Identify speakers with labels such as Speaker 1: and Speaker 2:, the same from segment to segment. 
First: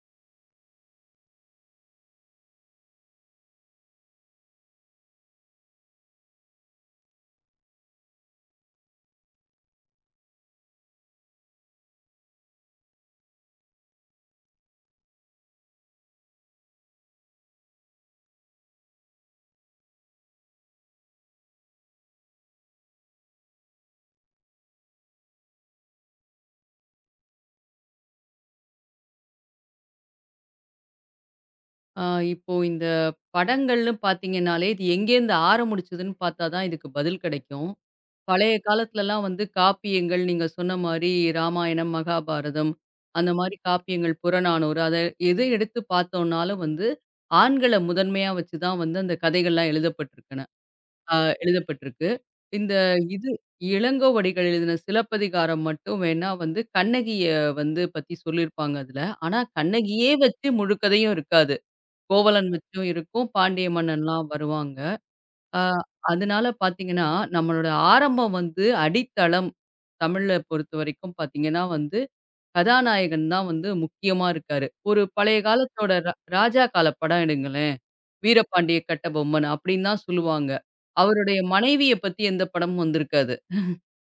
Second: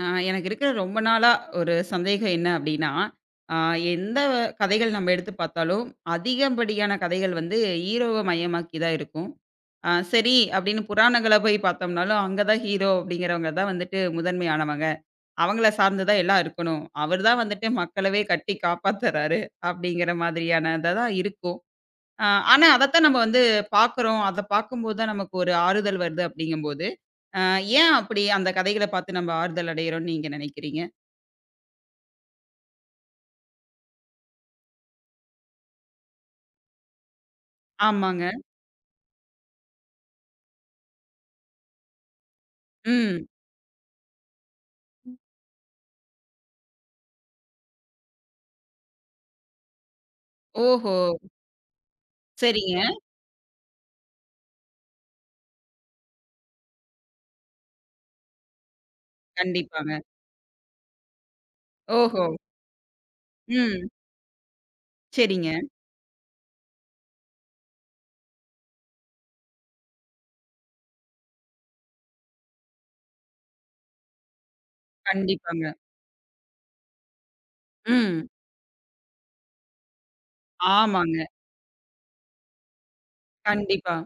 Speaker 1: ஆ, எனக்கு இருக்கிற ரொம்ப நாளா ஒரு சந்தேகம் என்ன அப்படின்னா, ஆ எந்த கதைகள் நம்ம எடுத்து பார்த்தாலும், அதிகப்படியான கதைகள் வந்து ஹீரோவ மையமாக்கி தான் இருக்கும். ஆ சரி அப்படின்னு புராணங்கள போய் பார்த்தோம்னாலும், அங்க தான் ஹீரோ அப்படிங்கிறவங்க தான் வந்துட்டு முதன்மையானவங்க. அவங்கள சார்ந்து தான் எல்லாம் இருக்கணும். அவர் தான் வந்துட்டு மக்களவே கட்டி காப்பாத்துறாரு அப்படிங்கிற மாதிரியானதா தான் இருக்கும். ஆ ஆனா அதத்தான் நம்ம வந்து பார்க்குறோம். அத பார்க்கும்போது தான் நமக்கு ஒரு ஆறுதல் வருது அப்படிங்கும்போது ஆ ஏன் அப்படி அந்த கதைகள பார்த்து நம்ம ஆறுதல் அடையிறோம்னு நீங்க நினைக்கிறீங்க?
Speaker 2: ஆ, இப்போ இந்த படங்கள்னு பார்த்தீங்கன்னாலே, இது எங்கேருந்து ஆரம்பிச்சதுன்னு பார்த்தா தான் இதுக்கு பதில் கிடைக்கும்.
Speaker 1: ஆமாங்க.
Speaker 2: பழைய காலத்துலலாம் வந்து காப்பியங்கள் நீங்க சொன்ன மாரி ராமாயணம், மகாபாரதம்
Speaker 1: ம்.
Speaker 2: அந்த மாரி காப்பியங்கள், புறநானூறு அத எது எடுத்து பார்த்தோம்னாலும் வந்து ஆண்கள முதன்மையா வச்சு தான் வந்து அந்த கதைகள்லாம் எழுதப்பட்டிருக்கன
Speaker 1: ஓஹோ!
Speaker 2: அ எழுதப்பட்டிருக்கு. இந்த
Speaker 1: சரிங்க.
Speaker 2: இது இளங்கோவடிகள் எழுதின சிலப்பதிகாரம் மட்டும் வேணா வந்து கண்ணகிய வந்து பத்தி சொல்லியிருப்பாங்க அதுல. ஆனா
Speaker 1: கண்டிப்பாங்க.
Speaker 2: கண்ணகியே வச்சு முழு கதையும் இருக்காது.
Speaker 1: ஓஹோ!
Speaker 2: கோவலன் வச்சும் இருக்கும். பாண்டிய
Speaker 1: ம்.
Speaker 2: மன்னன்லாம் வருவாங்க.
Speaker 1: சரிங்க.
Speaker 2: அ அதனால பார்த்தீங்கன்னா, நம்மளோட ஆரம்பம் வந்து அடித்தளம் தமிழ்ல பொறுத்தவரைக்கும் பார்த்தீங்கன்னா வந்து, கதாநாயகன் தான் வந்து முக்கியமா இருக்காரு. ஒரு பழைய
Speaker 1: கண்டிப்பாங்க.
Speaker 2: காலத்தோட ராஜா கால படம் எடுங்களேன்.
Speaker 1: ம்.
Speaker 2: "வீரபாண்டிய கட்டபொம்மன்" அப்படின்னு தான் சொல்லுவாங்க.
Speaker 1: ஆமாங்க.
Speaker 2: அவருடைய மனைவிய பத்தி எந்த படமும் வந்திருக்காது.
Speaker 1: கண்டிப்பா.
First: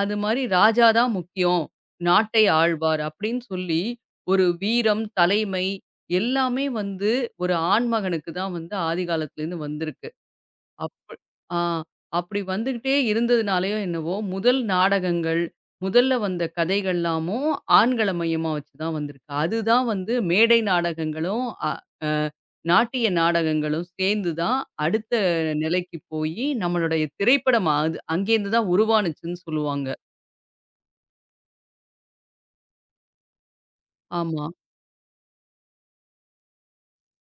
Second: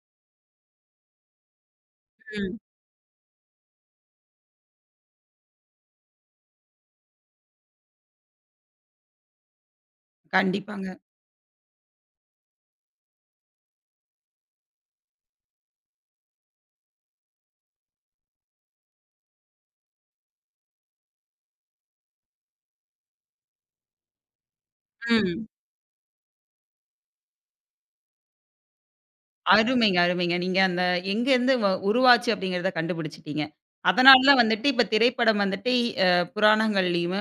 Speaker 2: அது மாரி ராஜா தான் முக்கியம். நாட்டை
Speaker 1: ம்.
Speaker 2: ஆழ்வார் அப்படின்னு சொல்லி, ஒரு வீரம், தலைமை எல்லாமே வந்து ஒரு ஆண்மகனுக்கு தான் வந்து ஆதிகாலத்துலேருந்து வந்திருக்கு.
Speaker 1: கண்டிப்பாங்க.
Speaker 2: அப்ப ஆ அப்படி வந்துகிட்டே இருந்ததுனாலயோ என்னவோ, முதல் நாடகங்கள், முதல்ல வந்த கதைகள்லாமும் ஆண்கள மையமா வச்சு தான் வந்திருக்கு. அதுதான் வந்து மேடை நாடகங்களும், அ அ நாட்டிய நாடகங்களும் சேர்ந்து தான் அடுத்த
Speaker 1: ம்.
Speaker 2: நிலைக்கு போயி, நம்மளுடைய திரைப்படம் அது அங்கேருந்து தான் உருவானுச்சுன்னு சொல்லுவாங்க.
Speaker 1: அருமைங்க, அருமைங்க. நீங்க அந்த எங்கேருந்து உருவாச்சு அப்படிங்கிறத கண்டுபிடிச்சுட்டீங்க. அதனால தான்
Speaker 2: ஆமா.
Speaker 1: வந்துட்டு இப்ப திரைப்படம் வந்துட்டு அ புராணங்கள்லயுமே,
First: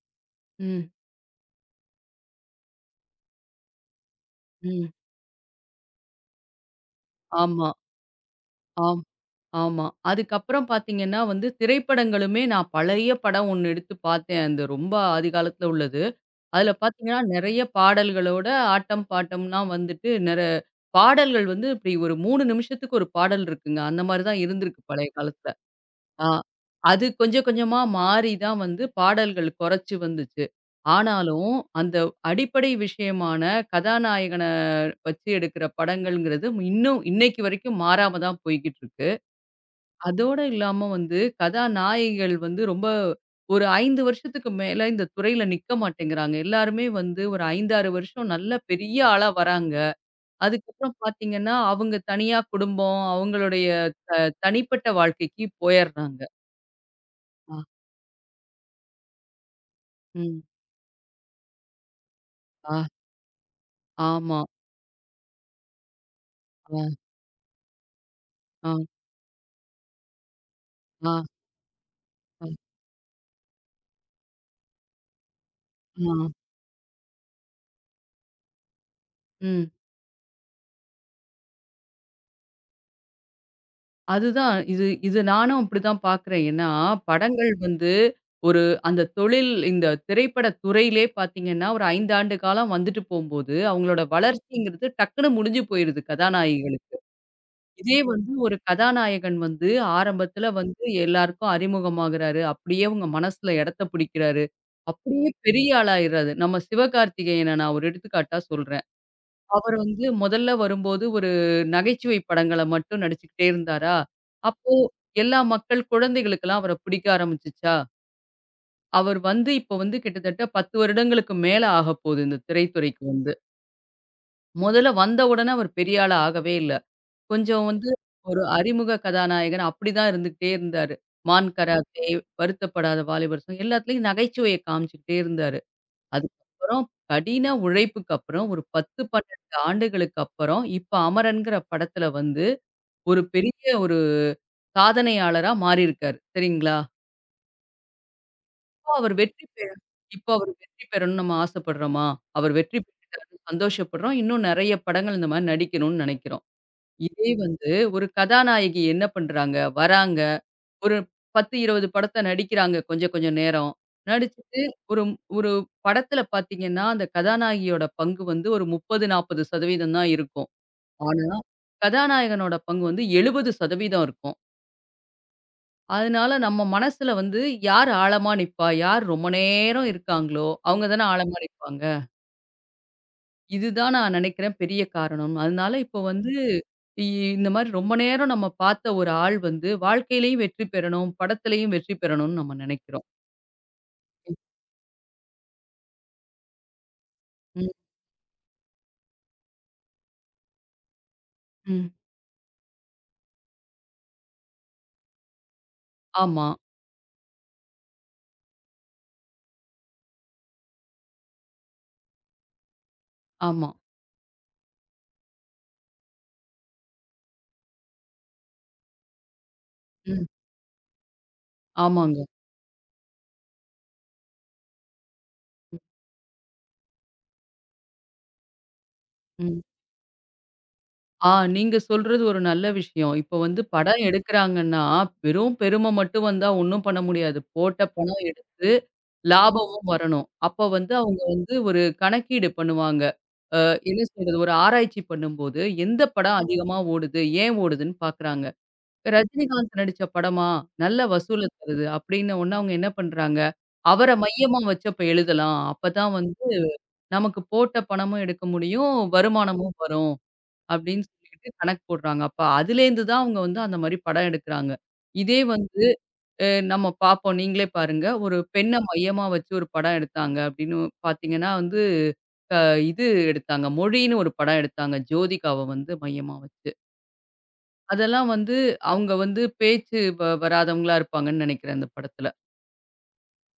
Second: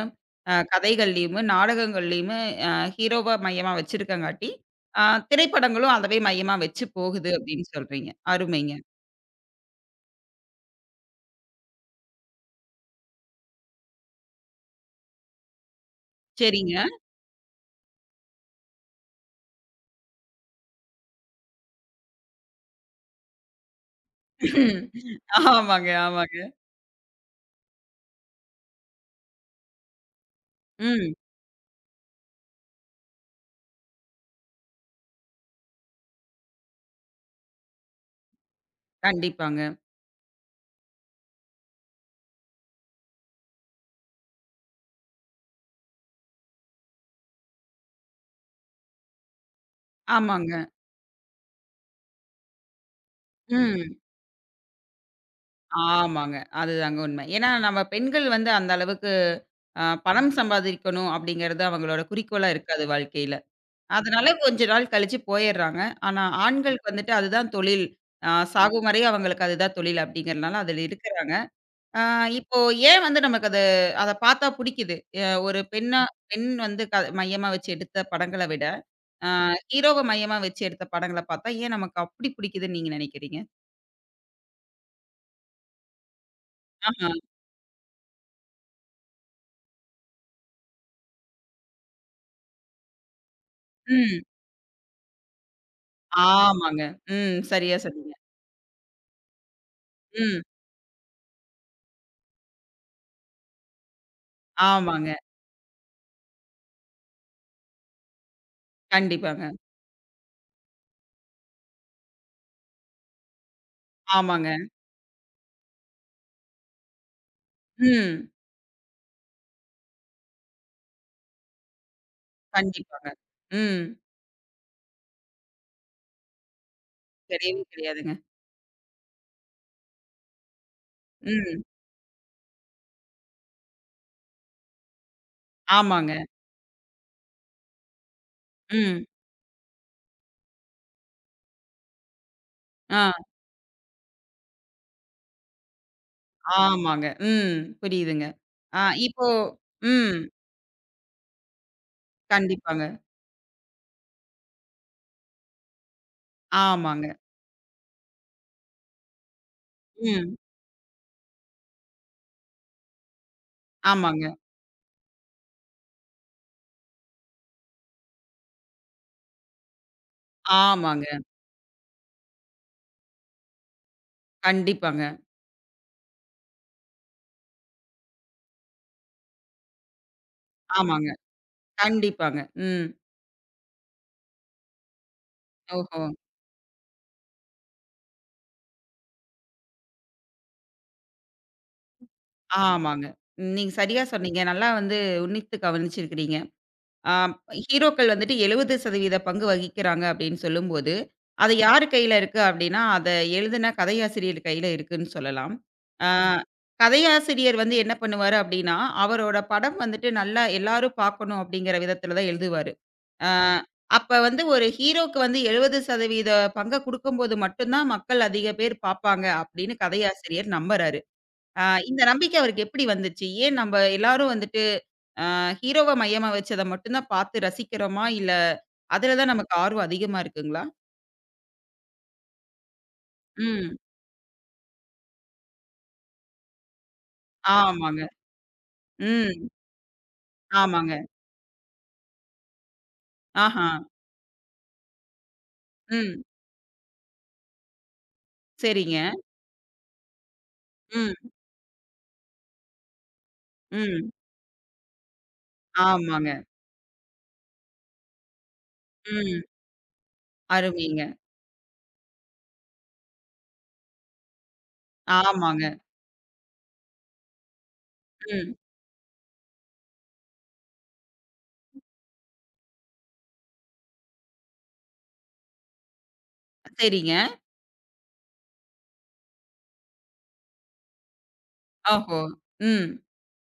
Speaker 2: ம்.
Speaker 1: கதைகள்லயுமே, நாடகங்கள்லயுமே அ ஹீரோவ மையமா வச்சிருக்கங்காட்டி,
Speaker 2: ம்.
Speaker 1: அ திரைப்படங்களும் அதவே மையமா வச்சு போகுது அப்படின்னு
Speaker 2: ஆமா.
Speaker 1: சொல்றீங்க. அருமைங்க.
Speaker 2: ஆம். ஆமா. அதுக்கப்புறம் பார்த்தீங்கன்னா வந்து, திரைப்படங்களுமே நான் பழைய படம் ஒண்ணு எடுத்து பார்த்தேன். அந்த ரொம்ப ஆதிகாலத்துல உள்ளது. அதுல
Speaker 1: சரிங்க.
Speaker 2: பார்த்தீங்கன்னா, நெறைய பாடல்களோட ஆட்டம், பாட்டம்லாம் வந்துட்டு நெற பாடல்கள் வந்து இப்டி ஒரு 3 நிமிஷத்துக்கு ஒரு பாடல் இருக்குங்க. அந்த மாரி தான் இருந்திருக்கு பழைய காலத்துல.
Speaker 1: ஆமாங்க,
Speaker 2: ஆ.
Speaker 1: ஆமாங்க.
Speaker 2: அது கொஞ்சம் கொஞ்சமா மாறி தான் வந்து பாடல்கள் குறைச்சு வந்துச்சு.
Speaker 1: ம்.
Speaker 2: ஆனாலும், அந்த அடிப்படை விஷயமான கதாநாயகன வச்சு எடுக்கிற படங்கள்ங்கிறது இன்னும் இன்னைக்கு வரைக்கும் மாறாம தான் போய்க்கிட்டு இருக்கு.
Speaker 1: கண்டிப்பாங்க.
Speaker 2: அதோட இல்லாம வந்து கதாநாயகிகள் வந்து ரொம்ப ஒரு 5 வருஷத்துக்கு மேல இந்த துறையில நிக்க மாட்டேங்கிறாங்க. எல்லாருமே வந்து ஒரு 5, 6 வருஷம் நல்ல பெரிய ஆளா வராங்க.
Speaker 1: ஆமாங்க.
Speaker 2: அதுக்கப்புறம் பார்த்தீங்கன்னா, அவங்க தனியா குடும்பம், அவங்களுடைய
Speaker 1: ம்.
Speaker 2: த தனிப்பட்ட வாழ்க்கைக்கு போயர்றாங்க.
Speaker 1: ஆமாங்க. அதுதாங்க உண்மை. ஏன்னா
Speaker 2: ஆ.
Speaker 1: நம்ம பெண்கள் வந்து அந்த அளவுக்கு பணம்
Speaker 2: ம்.
Speaker 1: சம்பாதிக்கணும் அப்படிங்கிறது அவங்களோட குறிக்கோளா இருக்காது
Speaker 2: ஆ,
Speaker 1: வாழ்க்கையில. அதனால
Speaker 2: ஆமா.
Speaker 1: கொஞ்ச நாள் கழிச்சு போயிர்றாங்க. ஆனா, ஆண்களுக்கு
Speaker 2: ஆ,
Speaker 1: வந்துட்டு அதுதான் தொழில்.
Speaker 2: ஆ,
Speaker 1: சாகும் வரை அவங்களுக்கு அதுதான் தொழில் அப்படிங்கிறனால அதுல
Speaker 2: ஆ,
Speaker 1: இருக்குறாங்க. அ
Speaker 2: ஆ,
Speaker 1: இப்போ ஏன் வந்து நமக்கு அது அத பார்த்தா புடிக்குது? ஒரு பெண்ணா
Speaker 2: ஆ,
Speaker 1: பெண் வந்து மையமா வச்சு எடுத்த படங்கள விட, அ
Speaker 2: ம்.
Speaker 1: ஹீரோவ மையமா வச்சு எடுத்த படங்கள பார்த்தா ஏன் நமக்கு அப்படி பிடிக்குதுன்னு நீங்க நினைக்கிறீங்க?
Speaker 2: அதுதான். இது இது நானும் அப்படிதான் பார்க்குறேன். ஏன்னா,
Speaker 1: ஆஹா.
Speaker 2: படங்கள் வந்து ஒரு அந்த தொழில் இந்த திரைப்பட துறையிலே பார்த்தீங்கன்னா, ஒரு 5 ஆண்டு காலம் வந்துட்டு போம்போது, அவங்களோட
Speaker 1: ம்.
Speaker 2: வளர்ச்சிங்கிறது டக்குனு முடிஞ்சு போயிருது
Speaker 1: ஆமாங்க.
Speaker 2: கதாநாயகிகளுக்கு.
Speaker 1: ம். சரியா
Speaker 2: இதே
Speaker 1: சொன்னீங்க.
Speaker 2: வந்து ஒரு கதாநாயகன் வந்து
Speaker 1: ம்.
Speaker 2: ஆரம்பத்தில வந்து எல்லாருக்கும் அறிமுகமாகுறாரு. அப்படியே அவங்க மனசுல இடத்த பிடிக்கிறாரு.
Speaker 1: ஆமாங்க.
Speaker 2: அப்படியே பெரிய ஆளாயிறாரு. நம்ம சிவகார்த்திகேயன நான் ஒரு எடுத்துக்காட்டா சொல்றேன்.
Speaker 1: கண்டிப்பாங்க.
Speaker 2: அவர் வந்து முதல்ல வரும்போது ஒரு நகைச்சுவை படங்கள மட்டும் நடிச்சுக்கிட்டே இருந்தாரா,
Speaker 1: ஆமாங்க.
Speaker 2: அப்போ எல்லா மக்கள் குழந்தைகளுக்கெல்லாம் அவர பிடிக்க ஆரம்பிச்சுச்சா,
Speaker 1: ம்.
Speaker 2: அவர் வந்து இப்ப வந்து கிட்டத்தட்ட 10 வருடங்களுக்கு மேல ஆகப்போகுது இந்த திரைத்துறைக்கு
Speaker 1: கண்டிப்பாங்க.
Speaker 2: வந்து.
Speaker 1: ம்.
Speaker 2: முதல்ல வந்த உடனே அவர் பெரிய ஆளா ஆகவே இல்ல.
Speaker 1: கிடையவே
Speaker 2: கொஞ்சம் வந்து
Speaker 1: கிடையாதுங்க.
Speaker 2: ஒரு அறிமுக கதாநாயகன் அப்படிதான் இருந்துகிட்டே இருந்தாரு. மான்
Speaker 1: ம்.
Speaker 2: கராத்தே, வருத்தப்படாத வாலிபர் சங்கம் எல்லாத்துலயும் நகைச்சுவைய காமிச்சுக்கிட்டே இருந்தாரு.
Speaker 1: ஆமாங்க.
Speaker 2: அதுக்கப்புறம் கடின உழைப்புக்கு அப்புறம் ஒரு 10,
Speaker 1: ம்.
Speaker 2: 12 ஆண்டுகளுக்கு அப்புறம், இப்ப அமரன்ங்கிற படத்துல வந்து
Speaker 1: ஆ.
Speaker 2: ஒரு பெரிய ஒரு சாதனையாளரா மாறியிருக்காரு. சரிங்களா?
Speaker 1: ஆமாங்க. ம். புரியுதுங்க. ஆ
Speaker 2: இப்ப அவர்
Speaker 1: இப்போ
Speaker 2: வெற்றி பெற
Speaker 1: ம்.
Speaker 2: இப்ப அவர் வெற்றி பெறணும்னு நம்ம ஆசைப்படுறோமா? அவர் வெற்றி
Speaker 1: கண்டிப்பாங்க.
Speaker 2: பெற்றுட்டாருன்னு சந்தோஷப்படுறோம். இன்னும் நெறைய படங்கள் இந்த மாரி நடிக்கணும்னு நெனைக்கிறோம்.
Speaker 1: ஆமாங்க.
Speaker 2: இதே வந்து ஒரு கதாநாயகி என்ன பண்றாங்க? வராங்க.
Speaker 1: ம்.
Speaker 2: ஒரு 10, 20 படத்த நடிக்கிறாங்க கொஞ்சம் கொஞ்சம் நேரம்.
Speaker 1: ஆமாங்க.
Speaker 2: நடிச்சுட்டு ஒரு ஒரு படத்துல பார்த்தீங்கன்னா, அந்த கதாநாயகியோட பங்கு வந்து ஒரு 30, 40% தான் இருக்கும்.
Speaker 1: ஆமாங்க.
Speaker 2: ஆனா, கதாநாயகனோட பங்கு வந்து 70% இருக்கும்.
Speaker 1: கண்டிப்பாங்க.
Speaker 2: அதனால நம்ம மனசுல வந்து யார் ஆழமா நிப்பா? யார் ரொம்ப நேரம் இருக்காங்களோ, அவங்க தானே
Speaker 1: ஆமாங்க.
Speaker 2: ஆழமா நிப்பாங்க.
Speaker 1: கண்டிப்பாங்க. ம்.
Speaker 2: இதுதான் நான் நினைக்கிறேன் பெரிய காரணம். அதனால இப்போ
Speaker 1: ஓஹோ!
Speaker 2: வந்து இ இந்த மாரி ரொம்ப நேரம் நம்ம பார்த்த ஒரு ஆள் வந்து வாழ்க்கையிலயும் வெற்றி பெறணும், படத்துலயும் வெற்றி பெறணும்னு நம்ம நினைக்கிறோம்.
Speaker 1: ஆமாங்க. நீங்க சரியா சொன்னீங்க. நல்லா வந்து உன்னித்து கவனிச்சிருக்கிறீங்க. ஆ
Speaker 2: ம்.
Speaker 1: ஹீரோக்கள் வந்துட்டு 70% பங்கு வகிக்கிறாங்க அப்படின்னு சொல்லும்போது, அது யார்
Speaker 2: ம்.
Speaker 1: கையில இருக்கு அப்படின்னா, அத எழுதுன கதையாசிரியர் கையில இருக்குன்னு சொல்லலாம். ஆ ம்.
Speaker 2: ஆமா,
Speaker 1: கதையாசிரியர் வந்து என்ன பண்ணுவாரு அப்படின்னா, அவரோட படம் வந்துட்டு நல்லா எல்லாரும் பார்க்கணும் அப்படிங்கிற விதத்தில தான் எழுதுவாரு. ஆ ம்.
Speaker 2: ஆமா.
Speaker 1: அப்ப வந்து ஒரு ஹீரோக்கு வந்து 70% பங்க குடுக்கும்போது மட்டும் தான் மக்கள் அதிக பேர் பார்ப்பாங்க அப்படின்னு ம்.
Speaker 2: ம்.
Speaker 1: கதையாசிரியர் நம்புறாரு. ஆ இந்த ம்.
Speaker 2: ஆமாங்க.
Speaker 1: நம்பிக்கை அவருக்கு எப்படி வந்துச்சு? ஏன் நம்ப எல்லாரும் வந்துட்டு ஹீரோவ மையமா வச்சு அத மட்டும் தான் பார்த்து ரசிக்கிறோமா? இல்ல அதுல தான் நமக்கு
Speaker 2: ம்.
Speaker 1: ஆர்வம் அதிகமா இருக்குங்களா?
Speaker 2: நீங்க சொல்றது ஒரு நல்ல விஷயம். இப்ப வந்து
Speaker 1: ம்.
Speaker 2: படம் எடுக்குறாங்கன்னா, வெறும் பெரும மட்டும் வந்தா ஒண்ணும் பண்ண முடியாது. போட்ட
Speaker 1: ஆமாங்க.
Speaker 2: பணம் எடுத்து,
Speaker 1: ம்.
Speaker 2: லாபமும் வரணும். அப்ப வந்து
Speaker 1: ஆமாங்க.
Speaker 2: அவங்க வந்து ஒரு கணக்கீடு பண்ணுவாங்க.
Speaker 1: ஆஹா.
Speaker 2: என்ன சொல்றது? ஒரு ஆராய்ச்சி பண்ணும்போது, எந்த
Speaker 1: ம்.
Speaker 2: படம் அதிகமா ஓடுது? ஏன் ஓடுதுன்னு பாக்குறாங்க.
Speaker 1: சரிங்க.
Speaker 2: ரஜினிகாந்த் நடிச்ச படமா? நல்ல
Speaker 1: ம்.
Speaker 2: வசூல தருது. அப்படின்ன உடனே அவங்க என்ன பண்றாங்க?
Speaker 1: ம்.
Speaker 2: அவர மையமா வச்சு அப்ப எழுதலாம். அப்பதான்
Speaker 1: ஆமாங்க.
Speaker 2: வந்து நமக்கு போட்ட பணமும் எடுக்க முடியும்,
Speaker 1: ம்.
Speaker 2: வருமானமும் வரும்
Speaker 1: அருமைங்க.
Speaker 2: அப்படின்னு சொல்லிட்டு கணக்கு போடுறாங்க. அப்ப அதுலேருந்து தான் அவங்க வந்து அந்த மாரி படம் எடுக்குறாங்க. இதே
Speaker 1: ஆமாங்க.
Speaker 2: வந்து நம்ம பார்ப்போம் நீங்களே பாருங்க. ஒரு
Speaker 1: ம்.
Speaker 2: பெண்ண மையமா வச்சு ஒரு படம் எடுத்தாங்க அப்படின்னு பார்த்தீங்கன்னா வந்து, அ இது எடுத்தாங்க. மொழின்னு ஒரு படம் எடுத்தாங்க. ஜோதிகாவ வந்து மையமா வச்சு.
Speaker 1: சரிங்க.
Speaker 2: அதெல்லாம் வந்து அவங்க வந்து பேச்சு வ வராதவங்களா இருப்பாங்கன்னு நெனைக்கிறேன் அந்த
Speaker 1: ஓஹோ!
Speaker 2: படத்துல.
Speaker 1: ம்.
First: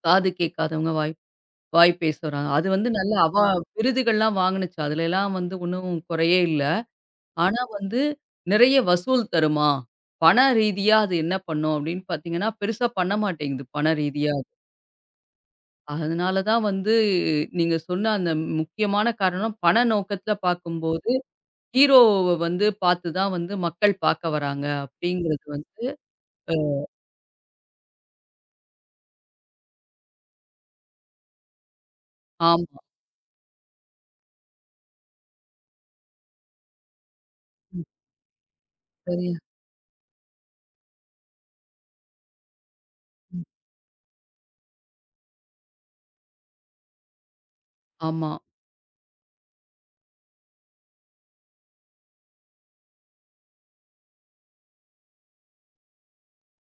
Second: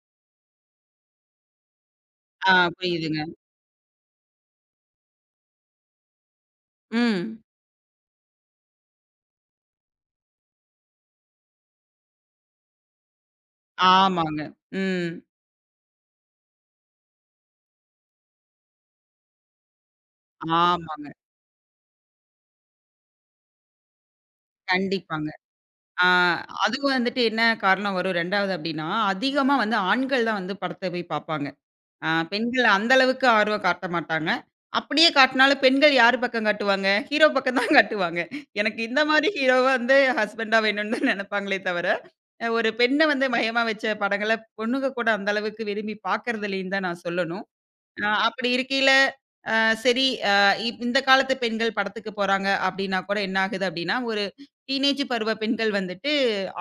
Speaker 2: காது கேட்காதவங்க, வாய் வாய் பேசுறாங்க.
Speaker 1: ஆ
Speaker 2: அது வந்து நல்ல
Speaker 1: புரியுதுங்க.
Speaker 2: அவா விருதுகள்லாம் வாங்குனுச்சு. அதுலலாம் வந்து ஒண்ணும் குறையே இல்ல.
Speaker 1: ம்.
Speaker 2: ஆனா வந்து நிறைய வசூல் தருமா? பண ரீதியா அது என்ன பண்ணும் அப்படின்னு பார்த்தீங்கன்னா, பெருசா பண்ண மாட்டேங்குது பண ரீதியா.
Speaker 1: ஆமாங்க. ம்.
Speaker 2: அதனால தான் வந்து நீங்க சொன்ன அந்த முக்கியமான காரணம் பண நோக்கத்துல
Speaker 1: ஆமாங்க.
Speaker 2: பார்க்கும்போது, ஹீரோவ வந்து பார்த்து தான் வந்து மக்கள் பார்க்க வராங்க
Speaker 1: கண்டிப்பாங்க.
Speaker 2: அப்படிங்கிறது வந்து
Speaker 1: ஆ அதுவும் வந்துட்டு என்ன காரணம் வரும் 2வது அப்டின்னா, அதிகமா வந்து ஆண்கள் தான் வந்து படத்த போய் பார்ப்பாங்க. ஆ பெண்கள்
Speaker 2: ஆமா.
Speaker 1: அந்த அளவுக்கு ஆர்வம் காட்ட மாட்டாங்க. அப்படியே காட்டினாலும் பெண்கள் யார் பக்கம் காட்டுவாங்க? ஹீரோ பக்கம் தான்
Speaker 2: ம்
Speaker 1: காட்டுவாங்க. எனக்கு இந்த மாரி
Speaker 2: சரியா
Speaker 1: ஹீரோவ வந்து ஹஸ்பண்டா வேணும்னு தான் நெனப்பாங்களே தவிர, ஒரு பெண்ண வந்து
Speaker 2: ம்.
Speaker 1: மையமா வச்ச படங்கள பொண்ணுங்க கூட அந்த அளவுக்கு விரும்பி பார்க்கறதில்லைன்னு தான் நான் சொல்லணும்.
Speaker 2: ஆமா.
Speaker 1: அப்படி இருக்கையில சரி, இந்த காலத்து பெண்கள் படத்துக்கு போறாங்க அப்டின்னா கூட என்ன ஆகுது அப்டின்னா, ஒரு டீனேஜ் பருவ பெண்கள் வந்துட்டு,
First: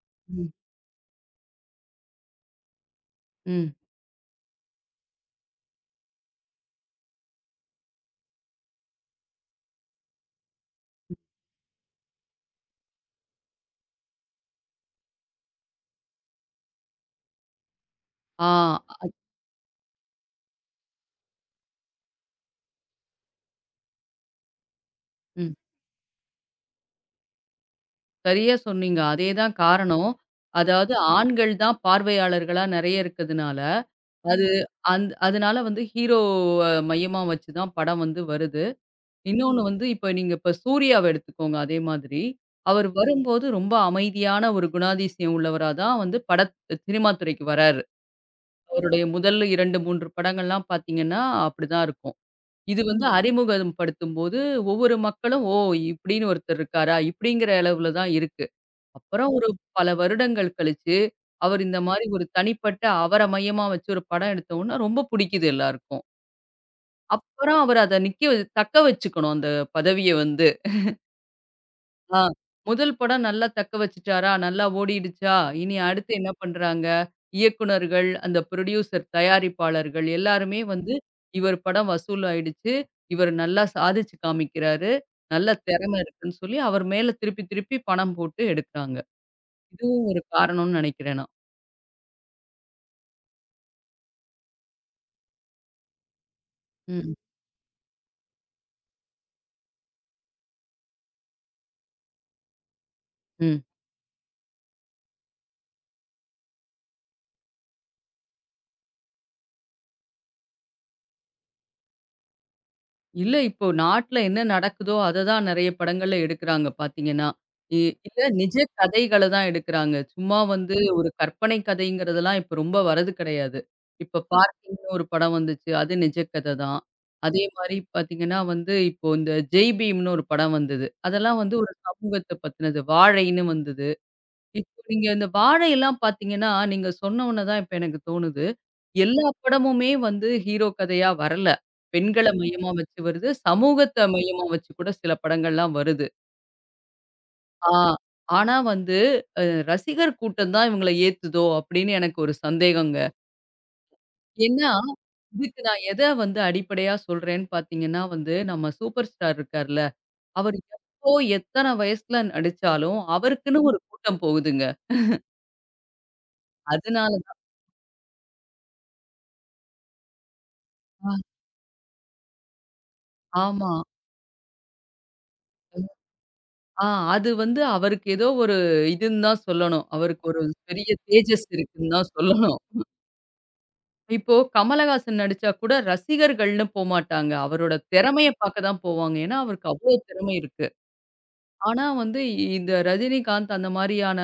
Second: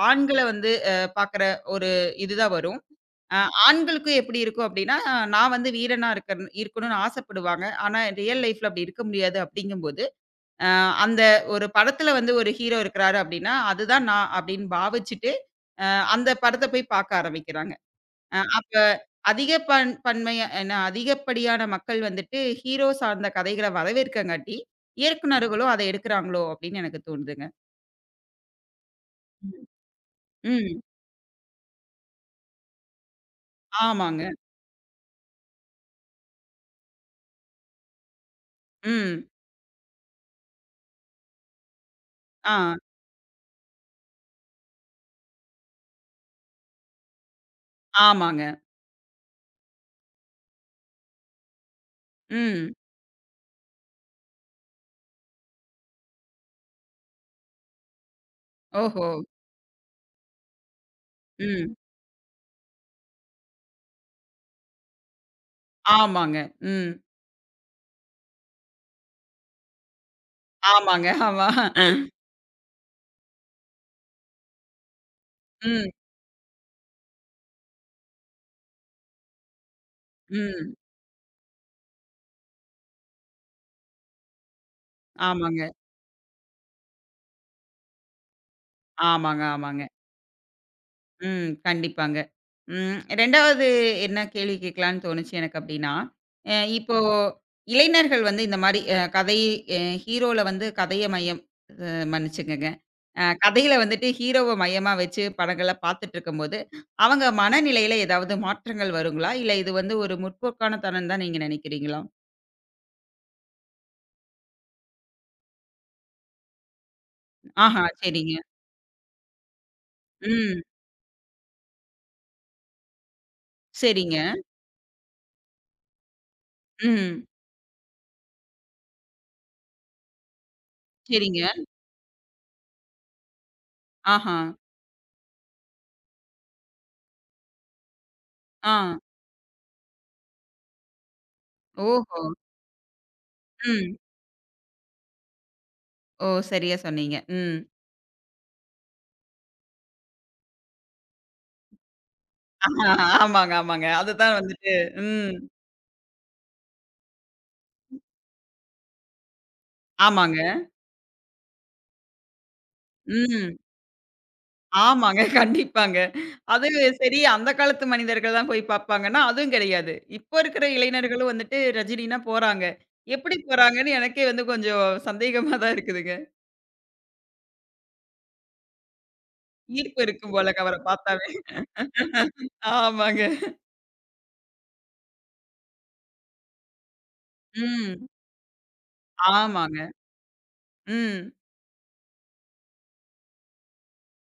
Speaker 1: ஆண்கள
Speaker 2: ம்.
Speaker 1: வந்து பாக்குற ஒரு இதுதான் வரும். அ
Speaker 2: ம்.
Speaker 1: ஆண்களுக்கு எப்டி இருக்கும் அப்டின்னா, நான் வந்து வீரனா இருக்கணும்னு ஆசைப்படுவாங்க. ஆனா ரியல் லைஃப்ல அப்டி இருக்க முடியாது அப்டிங்கும்போது, அ அந்த ஒரு படத்துல வந்து ஒரு ஹீரோ இருக்கிறாரு அப்டின்னா, அதுதான் நான் அப்டின்னு பாவிச்சுட்டு, அ அந்த படத்த போய் பாக்க ஆரம்பிக்கிறாங்க.
Speaker 2: ஆ.
Speaker 1: அப்ப அதிக பன்மையா ஏன்னா அதிகப்படியான மக்கள் வந்துட்டு ஹீரோ சார்ந்த கதைகள வரவேற்கங்காட்டி,
Speaker 2: ம்.
Speaker 1: இயக்குனர்களும் அத எடுக்குறாங்களோ! அப்டின்னு எனக்கு தோணுதுங்க.
Speaker 2: சரியா சொன்னீங்க. அதே தான் காரணம்.
Speaker 1: ம்.
Speaker 2: அதாவது ஆண்கள் தான் பார்வையாளர்களா நெறைய இருக்கிறதுனால,
Speaker 1: ஆமாங்க.
Speaker 2: அது அந் அதனால வந்து ஹீரோவ மையமா வச்சு தான் படம் வந்து வருது.
Speaker 1: ம்.
Speaker 2: இன்னொன்னு வந்து இப்ப நீங்க இப்ப சூர்யாவ எடுத்துக்கோங்க அதே மாதிரி.
Speaker 1: ஆ.
Speaker 2: அவர் வரும்போது ரொம்ப அமைதியான ஒரு குணாதிசயம் உள்ளவரா தான் வந்து சினிமா துறைக்கு வராரு.
Speaker 1: ஆமாங்க.
Speaker 2: அவருடைய முதல் 2, 3 படங்கள்லாம் பார்த்தீங்கன்னா, அப்படிதான் இருக்கும்.
Speaker 1: ம்.
Speaker 2: இது வந்து அறிமுகம் படுத்தும்போது, ஒவ்வொரு மக்களும், "ஓ! இப்படின்னு ஒருத்தர் இருக்காரா?" இப்படிங்கிற அளவுல தான் இருக்கு.
Speaker 1: ஓஹோ!
Speaker 2: அப்புறம் ஒரு பல வருடங்கள் கழிச்சு, அவர்
Speaker 1: ம்.
Speaker 2: இந்த மாரி ஒரு தனிப்பட்ட அவர மையமா வச்சு ஒரு படம் எடுத்த உடனே ரொம்ப புடிக்குது எல்லாருக்கும்.
Speaker 1: ஆமாங்க. ம்.
Speaker 2: அப்புறம் அவரு அத நிக்க வ தக்க வச்சுக்கணும் அந்த பதவிய வந்து.
Speaker 1: ஆமாங்க. ஆமா.
Speaker 2: ஆ முதல் படம் நல்லா தக்க வச்சுட்டாரா, நல்லா ஓடிடுச்சா, இனி
Speaker 1: ம்.
Speaker 2: அடுத்து என்ன பண்றாங்க, இயக்குனர்கள், அந்த புரொடியூசர், தயாரிப்பாளர்கள் எல்லாருமே
Speaker 1: ம்.
Speaker 2: வந்து இவர் படம் வசூல் ஆயிடுச்சு, இவர் நல்லா சாதிச்சு காமிக்கிறாரு, நல்ல
Speaker 1: ஆமாங்க.
Speaker 2: திறமை இருக்குன்னு சொல்லி அவர் மேல திருப்பி திருப்பி பணம் போட்டு எடுக்குறாங்க.
Speaker 1: ஆமாங்க, ஆமாங்க.
Speaker 2: இதுவும் ஒரு காரணம்னு நெனைக்கிறேன் நான்.
Speaker 1: ம். கண்டிப்பாங்க. ம் 2வது என்ன கேள்வி கேட்கலான்னு தோணுச்சு எனக்கு அப்டின்னா, இப்போ
Speaker 2: ம்.
Speaker 1: இளைஞர்கள் வந்து இந்த மாரி கதை அ ஹீரோல வந்து கதைய மையம் மன்னிச்சுக்கங்க.
Speaker 2: ம்.
Speaker 1: கதையில வந்துட்டு ஹீரோவ மையமா வச்சு படங்கள பார்த்துட்டுருக்கும்போது, அவங்க மனநிலையில ஏதாவது மாற்றங்கள் வருங்களா? இல்ல இது வந்து ஒரு முற்போக்கான தனம் தான் நீங்க நினைக்கிறீங்களா?
Speaker 2: இல்ல இப்போ நாட்ல என்ன நடக்குதோ, அத தான் நெறைய படங்கள்ல எடுக்குறாங்க பார்த்தீங்கன்னா. இ
Speaker 1: ஆஹா!
Speaker 2: இல்ல
Speaker 1: சரிங்க.
Speaker 2: நிஜ கதைகள தான் எடுக்குறாங்க. சும்மா
Speaker 1: ம்.
Speaker 2: வந்து ஒரு கற்பனை கதைங்கிறதெல்லாம் இப்ப ரொம்ப வரது கிடையாது.
Speaker 1: சரிங்க.
Speaker 2: இப்ப பார்க்கிங்னு ஒரு படம் வந்துச்சு. அது நிஜ கத தான்.
Speaker 1: ம்.
Speaker 2: அதே மாரி பார்த்தீங்கன்னா வந்து இப்போ இந்த ஜெய் பீம்னு ஒரு படம் வந்தது. அதெல்லாம்
Speaker 1: சரிங்க.
Speaker 2: வந்து ஒரு சமூகத்த பத்தினது. வாழைன்னு வந்தது.
Speaker 1: ஆஹா!
Speaker 2: இப்போ நீங்க இந்த வாழையெல்லாம் பார்த்தீங்கன்னா, நீங்க சொன்ன உடனே தான் இப்ப எனக்கு தோணுது.
Speaker 1: ஆ.
Speaker 2: எல்லா படமுமே வந்து ஹீரோ கதையா வரல.
Speaker 1: ஓஹோ!
Speaker 2: பெண்கள மையமா வச்சு வருது.
Speaker 1: ம்.
Speaker 2: சமூகத்த மையமா வச்சு கூட சில படங்கள்லாம் வருது.
Speaker 1: ஓ! சரியா சொன்னீங்க. ம்.
Speaker 2: ஆ ஆனா வந்து அ ரசிகர் கூட்டம் தான் இவங்கள ஏத்துதோ! அப்படின்னு எனக்கு ஒரு
Speaker 1: ஆஹா,
Speaker 2: சந்தேகங்க.
Speaker 1: ஆமாங்க, ஆமாங்க. அதுதான்
Speaker 2: ஏன்னா,
Speaker 1: வந்துட்டு ம்.
Speaker 2: இதுக்கு நான் எத வந்து அடிப்படையா சொல்றேன்னு பார்த்தீங்கன்னா வந்து, நம்ம சூப்பர் ஸ்டார் இருக்கார்ல,
Speaker 1: ஆமாங்க.
Speaker 2: அவர் எப்போ எத்தன வயசுல நடிச்சாலும்,
Speaker 1: ம்.
Speaker 2: அவருக்குன்னு ஒரு கூட்டம் போகுதுங்க.
Speaker 1: ஆமாங்க. கண்டிப்பாங்க. அது
Speaker 2: அதனால
Speaker 1: சரி அந்த காலத்து மனிதர்கள் தான் போய் பார்ப்பாங்கன்னா, அதுவும் கிடையாது. இப்போ இருக்கிற
Speaker 2: தான்
Speaker 1: இளைஞர்களும் வந்துட்டு ரஜினின்னா போறாங்க. எப்படி
Speaker 2: ஆமா.
Speaker 1: போறாங்கன்னு எனக்கே வந்து கொஞ்சம் சந்தேகமா தான் இருக்குதுங்க.
Speaker 2: ஆ அது வந்து அவருக்கு ஏதோ ஒரு இதுன்னு தான் சொல்லணும்.
Speaker 1: ஈர்ப்பு
Speaker 2: அவருக்கு
Speaker 1: இருக்கும்
Speaker 2: ஒரு
Speaker 1: போலங்க அவர
Speaker 2: பெரிய
Speaker 1: பார்த்தாவே.
Speaker 2: தேஜஸ் இருக்குன்னு தான் சொல்லணும்.
Speaker 1: ஆமாங்க.
Speaker 2: இப்போ கமலஹாசன் நடிச்சா கூட ரசிகர்கள்ன்னு போமாட்டாங்க. அவரோட
Speaker 1: ம்.
Speaker 2: திறமைய பார்க்க தான் போவாங்க. ஏன்னா, அவருக்கு
Speaker 1: ஆமாங்க.
Speaker 2: அவ்ளோ திறமை இருக்கு.
Speaker 1: ம்.
Speaker 2: ஆனா வந்து இந்த ரஜினிகாந்த் அந்த மாரியான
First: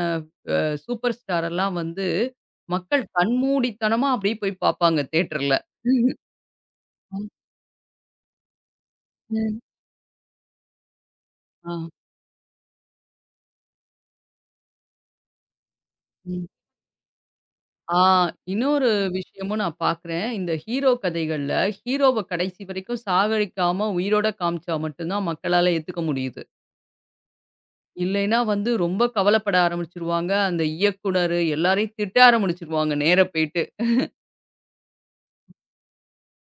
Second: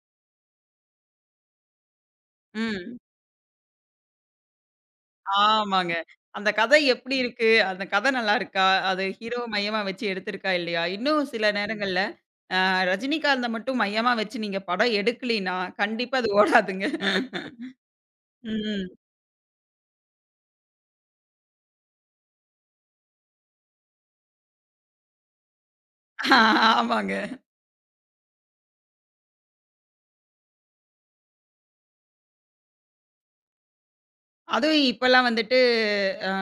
Speaker 2: சூப்பர் ஸ்டார் எல்லாம் வந்து
Speaker 1: ம்.
Speaker 2: மக்கள் கண்மூடித்தனமா அப்படியே போய் பார்ப்பாங்க தியேட்டர்ல.
Speaker 1: ஆமாங்க.
Speaker 2: ம்.
Speaker 1: அந்த கதை எப்படி
Speaker 2: ஆ.
Speaker 1: இருக்கு? அந்த கதை நல்லா இருக்கா? அது ஹீரோ
Speaker 2: ம்.
Speaker 1: மையமா வச்சு எடுத்திருக்கா இல்லையா? இன்னும் சில
Speaker 2: ஆ.
Speaker 1: நேரங்கள்ல ரஜினிகாந்த மட்டும் மையமா வச்சு நீங்க படம் எடுக்கலின்னா, கண்டிப்பா அது
Speaker 2: ம்.
Speaker 1: ஓடாதுங்க.
Speaker 2: ஆ இன்னொரு
Speaker 1: ம்.
Speaker 2: விஷயமும் நான் பார்க்குறேன். இந்த ஹீரோ கதைகள்ல, ஹீரோவ கடைசி வரைக்கும் சாகடிக்காம உயிரோட காமிச்சா மட்டும் தான் மக்களால ஏத்துக்க
Speaker 1: ஆ,
Speaker 2: முடியுது.
Speaker 1: ஆமாங்க.
Speaker 2: இல்லைன்னா வந்து ரொம்ப கவலைப்பட ஆரம்பிச்சுருவாங்க. அந்த இயக்குனரு எல்லாரையும் திட்ட ஆரம்பிச்சுருவாங்க நேரா போயிட்டு.
Speaker 1: அதுவும் இப்பலாம் வந்துட்டு அ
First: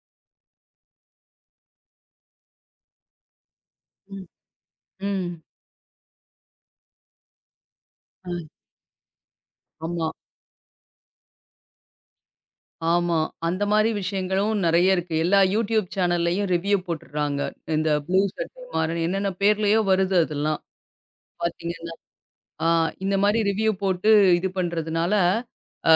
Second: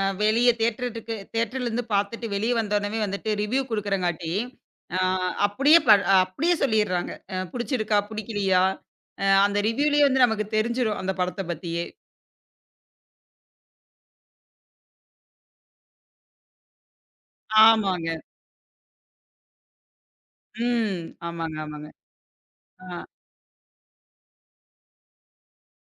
Speaker 1: அ வெளிய தியேட்டருக்கு தியேட்டர்லேருந்து பார்த்துட்டு வெளிய வந்தோனவே வந்துட்டு ரிவ்யூ
Speaker 2: ம்.
Speaker 1: குடுக்குறங்காட்டி, அ
Speaker 2: ம்.
Speaker 1: அப்படியே அப்படியே சொல்லிர்றாங்க. புடிச்சிருக்கா?
Speaker 2: அ.
Speaker 1: புடிக்கலியா? அந்த ரிவ்யூலயே
Speaker 2: ஆமா,
Speaker 1: வந்து நமக்கு தெரிஞ்சிரும் அந்த படத்த பத்தியே.
Speaker 2: ஆமா. அந்த மாரி விஷயங்களும் நெறைய இருக்கு. எல்லா YouTube சேனல்லயும் ரிவ்யூ போட்டுடுறாங்க. இந்த
Speaker 1: ஆமாங்க.
Speaker 2: ப்ளூ சட்டை மாறன் என்னென்ன பேர்லயோ வருது அதெல்லாம்.
Speaker 1: ம். ஆமாங்க, ஆமாங்க.
Speaker 2: பார்த்தீங்கன்னா ஆ
Speaker 1: ஆ
Speaker 2: இந்த மாரி ரிவ்யூ போட்டு இது பண்றதுனால, அ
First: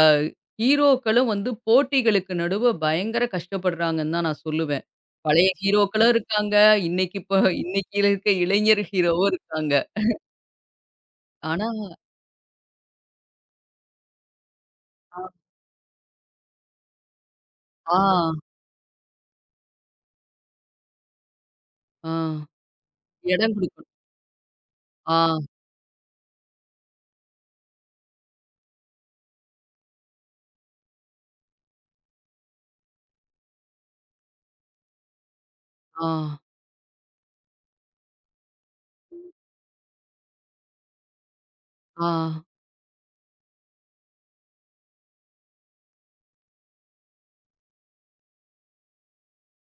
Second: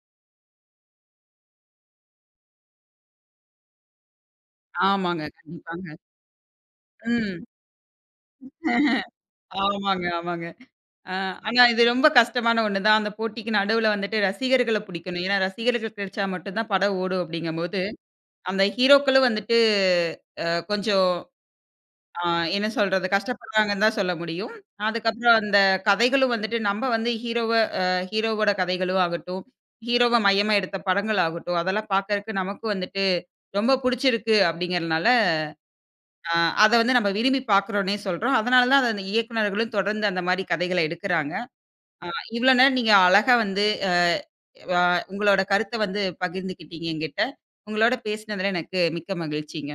Speaker 2: ஹீரோக்களும் வந்து போட்டிகளுக்கு நடுவ பயங்கர கஷ்டப்படுறாங்கன்னு தான் நான் சொல்லுவேன்.
Speaker 1: ஆமாங்க.
Speaker 2: பழைய
Speaker 1: கண்டிப்பாங்க.
Speaker 2: ஹீரோக்களும் இருக்காங்க. இன்னைக்கு இப்ப
Speaker 1: ம்.
Speaker 2: இன்னைக்கு இருக்க இளைஞர் ஹீரோவும் இருக்காங்க.
Speaker 1: ஆமாங்க, ஆமாங்க. ஆ, ஆனா
Speaker 2: ஆனா
Speaker 1: இது ரொம்ப கஷ்டமான ஒண்ணு தான். அந்த போட்டிக்கு நடுவுல வந்துட்டு ரசிகர்கள
Speaker 2: ஆ,
Speaker 1: புடிக்கணும். ஏன்னா ரசிகர்கள் கிடைச்சா மட்டும் தான் படம் ஓடும் அப்படிங்கும்போது,
Speaker 2: ஆ,
Speaker 1: அந்த ஹீரோக்களும் வந்துட்டு கொஞ்சம்
Speaker 2: ஆ
Speaker 1: அ என்ன சொல்றது?
Speaker 2: இடம்
Speaker 1: கஷ்டப்படுறாங்கன்னு
Speaker 2: குடுக்கணும்.
Speaker 1: தான் சொல்ல முடியும். அதுக்கப்புறம்
Speaker 2: ஆ,
Speaker 1: அந்த கதைகளும் வந்துட்டு நம்ம வந்து ஹீரோவ அ ஹீரோவோட கதைகளும் ஆகட்டும், ஹீரோவ மையமா எடுத்த படங்கள் ஆகட்டும், அதெல்லாம் பார்க்கறக்கு நமக்கும் வந்துட்டு ரொம்ப புடிச்சிருக்கு அப்படிங்கிறனால,
Speaker 2: ஆ,
Speaker 1: அ அத வந்து நம்ம விரும்பி பார்க்குறோம்ன்னே சொல்றோம். அதனால தான் அத அந்த இயக்குனர்களும் தொடர்ந்து அந்த மாரி கதைகள எடுக்குறாங்க.
Speaker 2: ஆ.
Speaker 1: ஆ இவ்வளோ நேரம் நீங்க அழகா வந்து அ அ உங்களோட கருத்த வந்து பகிர்ந்துக்கிட்டீங்க என்கிட்ட. உங்களோட பேசினதுல எனக்கு மிக்க மகிழ்ச்சிங்க.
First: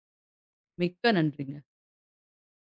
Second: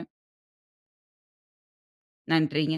Speaker 2: மிக்க நன்றிங்க.
Speaker 1: நன்றிங்க.